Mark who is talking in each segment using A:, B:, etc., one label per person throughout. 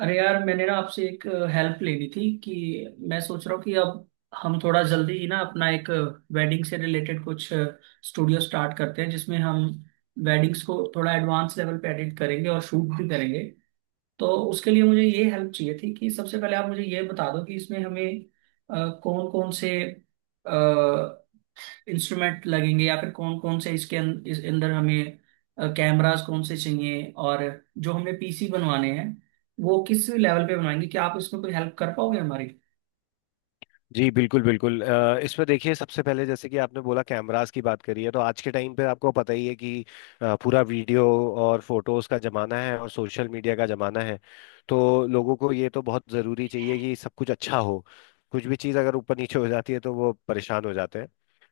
A: अरे यार, मैंने ना आपसे एक हेल्प लेनी थी कि मैं सोच रहा हूँ कि अब हम थोड़ा जल्दी ही ना अपना एक वेडिंग से रिलेटेड कुछ स्टूडियो स्टार्ट करते हैं, जिसमें हम वेडिंग्स को थोड़ा एडवांस लेवल पे एडिट करेंगे और शूट भी करेंगे। तो उसके लिए मुझे ये हेल्प चाहिए थी कि सबसे पहले आप मुझे ये बता दो कि इसमें हमें कौन कौन से इंस्ट्रूमेंट लगेंगे, या फिर कौन कौन से इसके इस अंदर हमें कैमरास कौन से चाहिए, और जो हमें पीसी बनवाने हैं वो किस लेवल पे बनवाएंगे। क्या आप इसमें कोई हेल्प कर पाओगे हमारी?
B: जी बिल्कुल बिल्कुल। इस पर देखिए, सबसे पहले जैसे कि आपने बोला कैमरास की बात करी है, तो आज के टाइम पे आपको पता ही है कि पूरा वीडियो और फोटोज का जमाना है और सोशल मीडिया का जमाना है। तो लोगों को ये तो बहुत जरूरी चाहिए कि सब कुछ अच्छा हो। कुछ भी चीज़ अगर ऊपर नीचे हो जाती है तो वो परेशान हो जाते हैं।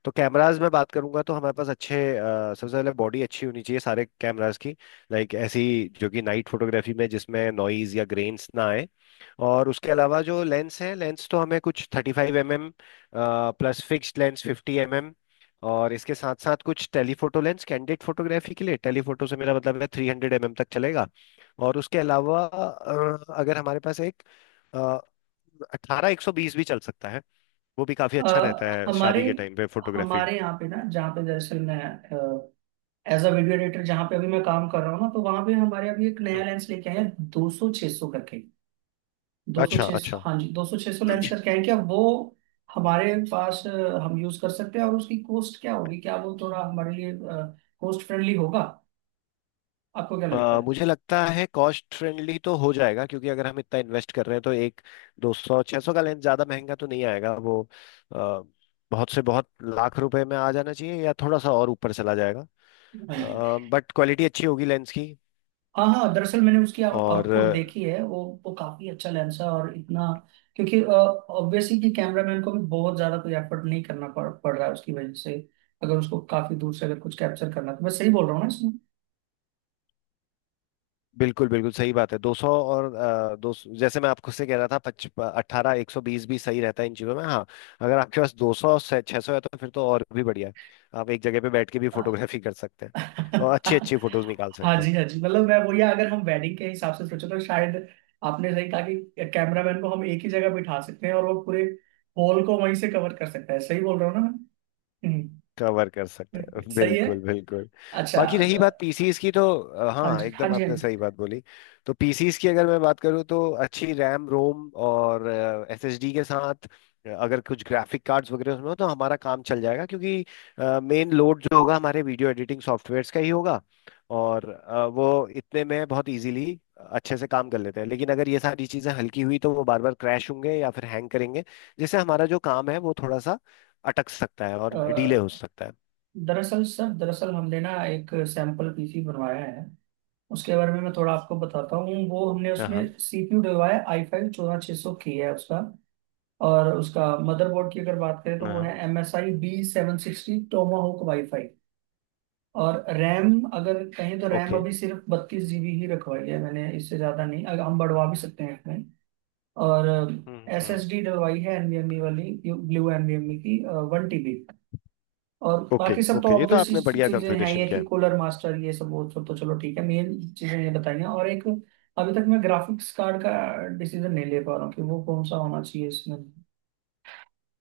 B: तो कैमराज में बात करूंगा तो हमारे पास अच्छे सबसे पहले बॉडी अच्छी होनी चाहिए सारे कैमराज की। लाइक ऐसी जो कि नाइट फोटोग्राफी में जिसमें नॉइज या ग्रेन्स ना आए। और उसके अलावा जो लेंस है, लेंस तो हमें कुछ 35 mm plus fixed lens 50 mm, और इसके साथ साथ कुछ टेलीफोटो लेंस कैंडिड फोटोग्राफी के लिए। टेलीफोटो से मेरा मतलब है 300 mm तक चलेगा। और उसके अलावा अगर हमारे पास एक 18-120 भी चल सकता है, वो भी काफी
A: अ,
B: अच्छा रहता है
A: हमारे
B: शादी के टाइम पे फोटोग्राफी।
A: हमारे यहाँ पे ना, जहाँ पे दरअसल मैं एज अ वीडियो एडिटर जहाँ पे अभी मैं काम कर रहा हूँ ना, तो वहाँ पे हमारे अभी एक नया लेंस लेके आए हैं, 200-600 करके। दो सौ
B: अच्छा
A: छह सौ,
B: अच्छा।
A: हाँ जी, 200-600 लेंस का क्या है, क्या वो हमारे पास हम यूज कर सकते हैं? और उसकी कॉस्ट क्या होगी, क्या वो थोड़ा हमारे लिए कॉस्ट फ्रेंडली होगा? आपको क्या लगता है?
B: मुझे लगता है कॉस्ट फ्रेंडली तो हो जाएगा, क्योंकि अगर हम इतना इन्वेस्ट कर रहे हैं तो एक 200-600 का लेंस ज़्यादा महंगा तो नहीं आएगा वो। अ, बहुत से बहुत लाख रुपए में आ जाना चाहिए, या थोड़ा सा और ऊपर चला जाएगा।
A: हाँ जी।
B: बट क्वालिटी अच्छी होगी लेंस की।
A: हाँ हाँ, दरअसल मैंने उसकी
B: और
A: आउटपुट देखी है, वो काफी अच्छा लेंस है। और इतना क्योंकि ऑब्वियसली कि कैमरामैन को भी बहुत ज्यादा कोई एफर्ट नहीं करना पड़ पड़ रहा है उसकी वजह से, अगर उसको काफी दूर से अगर कुछ कैप्चर करना है। तो मैं सही बोल रहा हूँ ना?
B: बिल्कुल बिल्कुल सही बात है। दो सौ और अ, दो सौ- जैसे मैं आपको से कह रहा था पच 18-120 भी सही रहता है इन चीज़ों में, हाँ। अगर आपके पास 200-600 है तो फिर तो और भी बढ़िया है। आप एक जगह पे बैठ के भी
A: इसमें
B: फोटोग्राफी कर सकते हैं और अच्छी अच्छी फोटोज निकाल
A: हाँ
B: सकते हैं।
A: जी, हाँ जी, मतलब मैं वही, अगर हम वेडिंग के हिसाब से सोचे तो शायद आपने सही कहा कि कैमरामैन को हम एक ही जगह बिठा सकते हैं और वो पूरे हॉल को वहीं से कवर कर सकता है। सही बोल रहा हूँ ना मैं? हम्म,
B: कवर कर सकता है
A: सही है।
B: बिल्कुल बिल्कुल।
A: अच्छा।
B: बाकी रही बात पीसीस की, तो
A: हाँ
B: हाँ
A: जी, हाँ
B: एकदम
A: जी, हाँ
B: आपने
A: जी।
B: सही बात बोली। तो पीसीस की अगर मैं बात करूँ तो अच्छी रैम, रोम और एसएसडी के साथ अगर कुछ ग्राफिक कार्ड्स वगैरह उसमें हो तो हमारा काम चल जाएगा, क्योंकि मेन लोड जो होगा हमारे वीडियो एडिटिंग सॉफ्टवेयर्स का ही होगा। और वो इतने में बहुत इजीली अच्छे से काम कर लेते हैं, लेकिन अगर ये सारी चीज़ें हल्की हुई तो वो बार बार क्रैश होंगे या फिर हैंग करेंगे। जिससे हमारा जो काम है वो थोड़ा सा अटक सकता है और डिले हो
A: अ,
B: सकता है।
A: दरअसल सर, दरअसल हमने ना एक सैंपल पीसी बनवाया है, उसके बारे में मैं थोड़ा आपको बताता हूँ। वो हमने
B: हाँ हाँ
A: उसमें सीपीयू डलवाया i5-14600K है उसका। और उसका मदरबोर्ड की अगर बात करें तो वो
B: हाँ,
A: है एम एस आई B760 टोमाहोक वाईफाई। और रैम अगर कहें तो रैम
B: ओके।
A: अभी सिर्फ 32 GB ही रखवाई है मैंने, इससे ज़्यादा नहीं। अगर हम बढ़वा भी सकते हैं इसमें। और एस
B: हम्म।
A: एस डी डलवाई है NVMe वाली, ब्लू NVMe की, 1 TB। और
B: ओके
A: बाकी सब तो
B: ओके, ये तो
A: ऑब्वियस
B: आपने बढ़िया
A: चीज़ें हैं
B: कॉन्फ़िगरेशन
A: ये
B: किया
A: कि
B: है।
A: कूलर मास्टर, ये सब, वो सब तो चलो ठीक है। मेन चीज़ें ये बताई हैं। और एक, अभी तक मैं ग्राफिक्स कार्ड का डिसीजन नहीं ले पा रहा हूँ कि वो कौन सा होना चाहिए इसमें।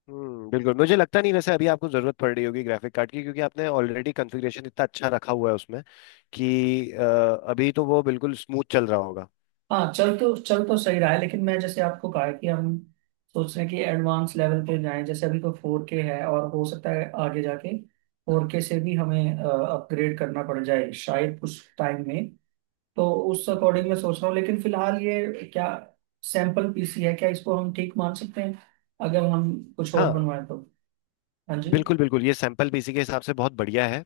B: हम्म, बिल्कुल। मुझे लगता नहीं वैसे अभी आपको जरूरत पड़ रही होगी ग्राफिक कार्ड की, क्योंकि आपने ऑलरेडी कॉन्फ़िगरेशन इतना अच्छा रखा हुआ है उसमें कि अभी तो वो बिल्कुल स्मूथ चल रहा होगा।
A: हाँ, चल तो सही रहा है, लेकिन मैं जैसे आपको कहा है कि हम सोच रहे हैं कि एडवांस लेवल पे जाएं। जैसे अभी तो 4K है और हो सकता है आगे जाके 4K से भी हमें अपग्रेड करना पड़ जाए शायद कुछ टाइम में। तो उस
B: हम्म
A: अकॉर्डिंग मैं
B: हम्म।
A: सोच रहा हूँ। लेकिन फिलहाल ये क्या सैंपल पीसी है, क्या इसको हम ठीक मान सकते हैं अगर हम कुछ और
B: हाँ
A: बनवाएं तो? हाँ जी।
B: बिल्कुल बिल्कुल, ये सैंपल भी इसी के हिसाब से बहुत बढ़िया है।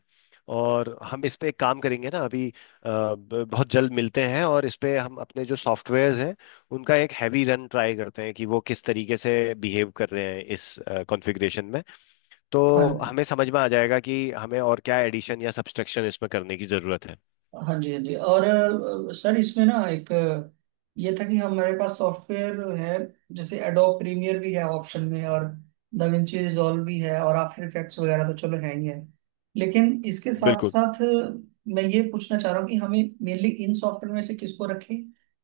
B: और हम इस पे एक काम करेंगे ना अभी, बहुत जल्द मिलते हैं और इस पे हम अपने जो सॉफ्टवेयर्स हैं उनका एक हैवी रन ट्राई करते हैं कि वो किस तरीके से बिहेव कर रहे हैं इस कॉन्फ़िगरेशन में। तो
A: हाँ,
B: हमें समझ में आ जाएगा कि हमें और क्या एडिशन या सब्सट्रैक्शन इसमें करने की ज़रूरत है।
A: हाँ जी, हाँ जी। और सर, इसमें ना एक ये था कि हमारे पास सॉफ्टवेयर है जैसे एडोब प्रीमियर भी है ऑप्शन में, और दाविंची रिजॉल्व भी है, और आफ्टर इफेक्ट्स वगैरह तो चलो है ही है। लेकिन इसके साथ
B: बिल्कुल।
A: साथ मैं ये पूछना चाह रहा हूँ कि हमें मेनली इन सॉफ्टवेयर में से किसको रखें?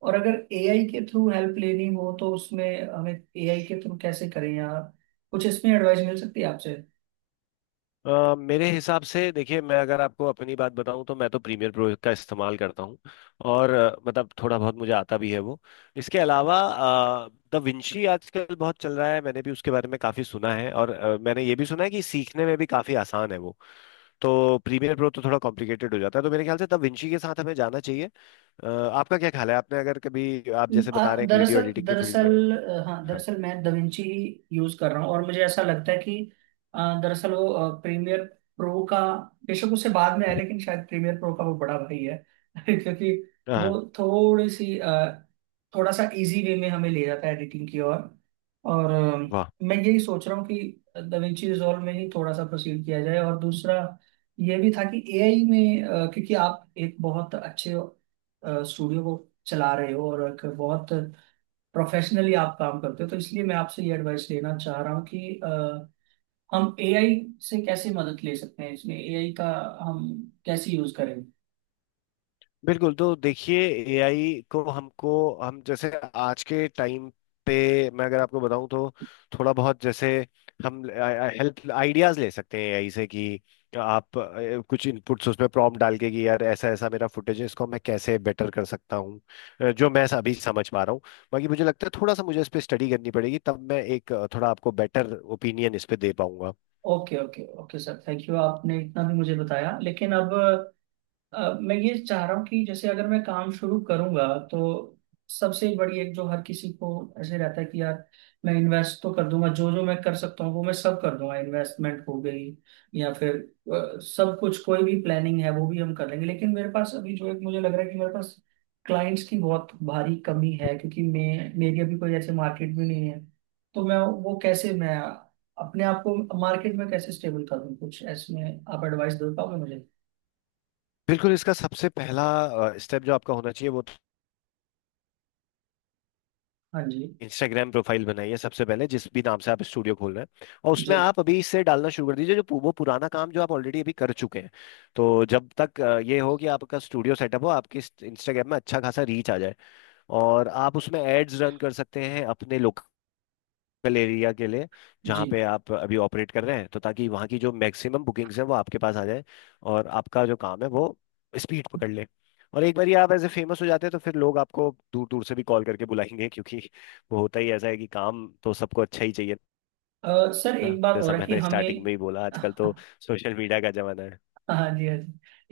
A: और अगर एआई के थ्रू हेल्प लेनी हो तो उसमें हमें एआई के थ्रू कैसे करें, या कुछ इसमें एडवाइस मिल सकती है आपसे?
B: मेरे हिसाब से देखिए, मैं अगर आपको अपनी बात बताऊं तो मैं तो प्रीमियर प्रो का इस्तेमाल करता हूं। और मतलब थोड़ा बहुत मुझे आता भी है वो। इसके अलावा द विंची आजकल बहुत चल रहा है, मैंने भी उसके बारे में काफ़ी सुना है और मैंने ये भी सुना है कि सीखने में भी काफ़ी आसान है वो। तो प्रीमियर प्रो तो थोड़ा कॉम्प्लिकेटेड हो जाता है, तो मेरे ख्याल से द विंची के साथ हमें जाना चाहिए। आपका क्या ख्याल है? आपने अगर कभी, आप जैसे बता
A: आ,
B: रहे हैं कि वीडियो
A: दरअसल
B: एडिटिंग के फील्ड में।
A: दरअसल अ, हाँ,
B: हाँ
A: दरअसल मैं दविंची ही यूज कर रहा हूँ, और मुझे ऐसा लगता है कि दरअसल वो प्रीमियर प्रो का बेशक उससे बाद में है, लेकिन शायद प्रीमियर प्रो का वो बड़ा भाई है क्योंकि वो
B: हाँ,
A: थोड़ी सी थोड़ा सा इजी वे में हमें ले जाता है एडिटिंग की ओर। और
B: वाह।
A: मैं यही सोच रहा हूँ कि दविंची रिजॉल्व में ही थोड़ा सा प्रोसीड किया जाए। और दूसरा ये भी था कि एआई में, क्योंकि आप एक बहुत अच्छे स्टूडियो चला रहे हो, और एक बहुत प्रोफेशनली आप काम करते हो, तो इसलिए मैं आपसे ये एडवाइस लेना चाह रहा हूँ कि हम एआई से कैसे मदद ले सकते हैं, इसमें एआई का हम कैसे यूज करें?
B: बिल्कुल, तो देखिए एआई को हमको, हम जैसे आज के टाइम पे, मैं अगर आपको बताऊं तो थोड़ा बहुत जैसे हम हेल्प आइडियाज ले सकते हैं एआई से कि आप कुछ इनपुट्स उसमें प्रॉम्प्ट डाल के कि यार ऐसा ऐसा मेरा फुटेज है, इसको मैं कैसे बेटर कर सकता हूँ। जो मैं अभी समझ पा रहा हूँ, बाकी मुझे लगता है थोड़ा सा मुझे इस पे स्टडी करनी पड़ेगी तब मैं एक थोड़ा आपको बेटर ओपिनियन इस पे दे पाऊंगा।
A: Okay, okay, okay sir, thank you. आपने इतना भी मुझे बताया, लेकिन अब मैं ये चाह रहा हूँ कि जैसे अगर मैं काम शुरू करूंगा, तो सबसे बड़ी एक जो हर किसी को ऐसे रहता है कि यार, मैं इन्वेस्ट तो कर दूंगा, जो जो मैं कर सकता हूँ वो मैं सब कर दूंगा, इन्वेस्टमेंट हो गई, या फिर सब कुछ कोई भी प्लानिंग है वो भी हम कर लेंगे, लेकिन मेरे पास अभी जो एक मुझे लग रहा है कि मेरे पास क्लाइंट्स की बहुत भारी कमी है, क्योंकि मैं मेरी अभी कोई ऐसे मार्केट भी नहीं है। तो मैं वो कैसे मैं अपने आप को मार्केट में कैसे स्टेबल करूँ, कुछ ऐसे में आप एडवाइस दे पाओगे मुझे?
B: बिल्कुल, इसका सबसे पहला स्टेप जो आपका होना चाहिए वो,
A: हाँ जी।
B: इंस्टाग्राम प्रोफाइल बनाइए सबसे पहले, जिस भी नाम से आप स्टूडियो खोल रहे हैं, और उसमें
A: जी
B: आप अभी इससे डालना शुरू कर दीजिए जो वो पुराना काम जो आप ऑलरेडी अभी कर चुके हैं। तो जब तक ये हो कि आपका स्टूडियो सेटअप हो, आपकी इंस्टाग्राम में अच्छा खासा रीच आ जाए और आप उसमें एड्स रन कर सकते हैं अपने लोकल एरिया के लिए
A: जी
B: जहाँ पे आप अभी ऑपरेट कर रहे हैं, तो ताकि वहाँ की जो मैक्सिमम बुकिंग्स हैं वो आपके पास आ जाए और आपका जो काम है वो स्पीड पकड़ ले। और एक बार ये आप ऐसे फेमस हो जाते हैं तो फिर लोग आपको दूर दूर से भी कॉल करके बुलाएंगे, क्योंकि वो होता ही ऐसा है कि काम तो सबको अच्छा ही चाहिए
A: सर
B: ना।
A: एक बात हो
B: जैसा
A: रहा है कि
B: मैंने
A: हमें
B: स्टार्टिंग में ही बोला, आजकल तो
A: हाँ
B: सोशल मीडिया का जमाना है।
A: जी, हाँ जी,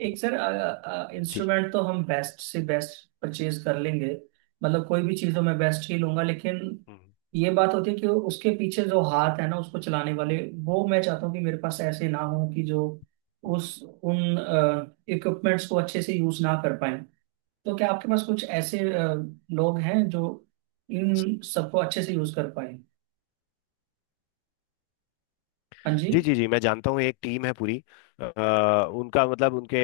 A: एक सर,
B: जी।
A: इंस्ट्रूमेंट तो हम बेस्ट से बेस्ट परचेज कर लेंगे, मतलब कोई भी चीज़ तो मैं बेस्ट ही लूंगा। लेकिन
B: हम्म।
A: ये बात होती है कि उसके पीछे जो हाथ है ना, उसको चलाने वाले, वो मैं चाहता हूँ कि मेरे पास ऐसे ना हो कि जो उस उन इक्विपमेंट्स को अच्छे से यूज ना कर पाए। तो क्या आपके पास कुछ ऐसे लोग हैं जो इन सबको अच्छे से यूज कर पाए? हाँ जी।
B: जी जी जी, मैं जानता हूँ, एक टीम है पूरी। उनका मतलब, उनके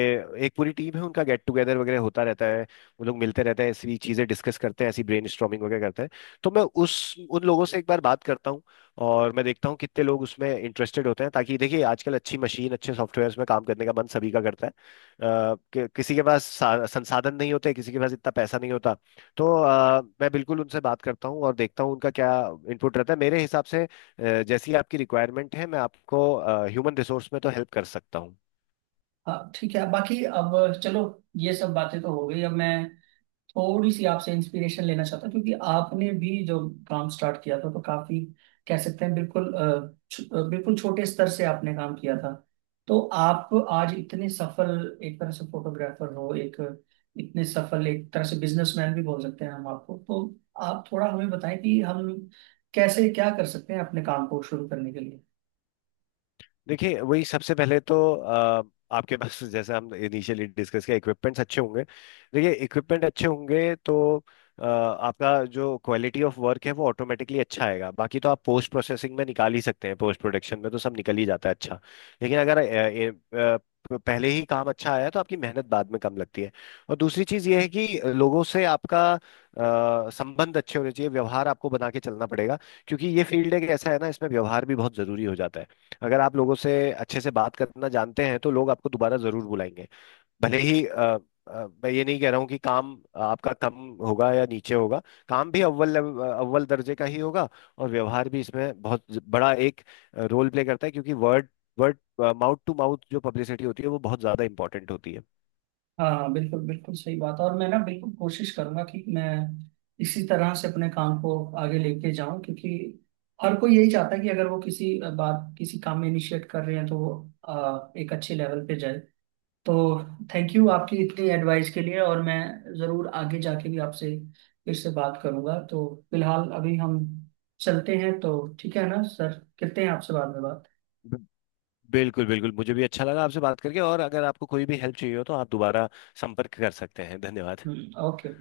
B: एक पूरी टीम है, उनका गेट टुगेदर वगैरह होता रहता है। वो लोग मिलते रहते हैं, ऐसी चीज़ें डिस्कस करते हैं, ऐसी ब्रेनस्टॉर्मिंग वगैरह करते हैं। तो मैं उस उन लोगों से एक बार बात करता हूँ और मैं देखता हूँ कितने लोग उसमें इंटरेस्टेड होते हैं, ताकि देखिए आजकल अच्छी मशीन अच्छे सॉफ्टवेयर में काम करने का मन सभी का करता है। किसी के पास संसाधन नहीं होते, किसी के पास इतना पैसा नहीं होता। तो मैं बिल्कुल उनसे बात करता हूँ और देखता हूँ उनका क्या इनपुट रहता है। मेरे हिसाब से जैसी आपकी रिक्वायरमेंट है, मैं आपको ह्यूमन रिसोर्स में तो हेल्प कर सकता हूँ।
A: हाँ ठीक है, बाकी अब चलो ये सब बातें तो हो गई। अब मैं थोड़ी सी आपसे इंस्पिरेशन लेना चाहता हूँ, क्योंकि आपने भी जो काम स्टार्ट किया था तो काफी कह सकते हैं बिल्कुल, बिल्कुल छोटे स्तर से आपने काम किया था। तो आप आज इतने सफल एक तरह से फोटोग्राफर हो, एक इतने सफल एक तरह से बिजनेसमैन भी बोल सकते हैं हम आपको। तो आप थोड़ा हमें बताएं कि हम कैसे क्या कर सकते हैं अपने काम को शुरू करने के लिए?
B: देखिए, वही सबसे पहले तो आपके पास जैसे हम इनिशियली डिस्कस किया, इक्विपमेंट्स अच्छे होंगे। देखिए, इक्विपमेंट अच्छे होंगे तो आपका जो क्वालिटी ऑफ वर्क है वो ऑटोमेटिकली अच्छा आएगा, बाकी तो आप पोस्ट प्रोसेसिंग में निकाल ही सकते हैं, पोस्ट प्रोडक्शन में तो सब निकल ही जाता है अच्छा। लेकिन अगर अ, पहले ही काम अच्छा आया तो आपकी मेहनत बाद में कम लगती है। और दूसरी चीज ये है कि लोगों से आपका संबंध अच्छे होने चाहिए, व्यवहार आपको बना के चलना पड़ेगा। क्योंकि ये फील्ड एक ऐसा है ना, इसमें व्यवहार भी बहुत जरूरी हो जाता है। अगर आप लोगों से अच्छे से बात करना जानते हैं तो लोग आपको दोबारा जरूर बुलाएंगे। भले ही मैं ये नहीं कह रहा हूँ कि काम आपका कम होगा या नीचे होगा। काम भी अव्वल दर्जे का ही होगा। और व्यवहार भी इसमें बहुत बड़ा एक रोल प्ले करता है, क्योंकि word word mouth to mouth जो पब्लिसिटी होती है वो बहुत ज्यादा इंपॉर्टेंट होती है।
A: हाँ, बिल्कुल बिल्कुल सही बात है। और मैं ना बिल्कुल कोशिश करूंगा कि मैं इसी तरह से अपने काम को आगे लेके जाऊं, क्योंकि हर कोई यही चाहता है कि अगर वो किसी बात किसी काम में इनिशिएट कर रहे हैं तो वो एक अच्छे लेवल पे जाए। तो थैंक यू आपकी इतनी एडवाइस के लिए, और मैं ज़रूर आगे जाके भी आपसे फिर से बात करूंगा। तो फिलहाल अभी हम चलते हैं तो। ठीक है ना सर, करते हैं आपसे बाद में बात।
B: ब- बिल्कुल बिल्कुल, मुझे भी अच्छा लगा आपसे बात करके। और अगर आपको कोई भी हेल्प चाहिए हो तो आप दोबारा संपर्क कर सकते हैं। धन्यवाद।
A: हम्म, ओके।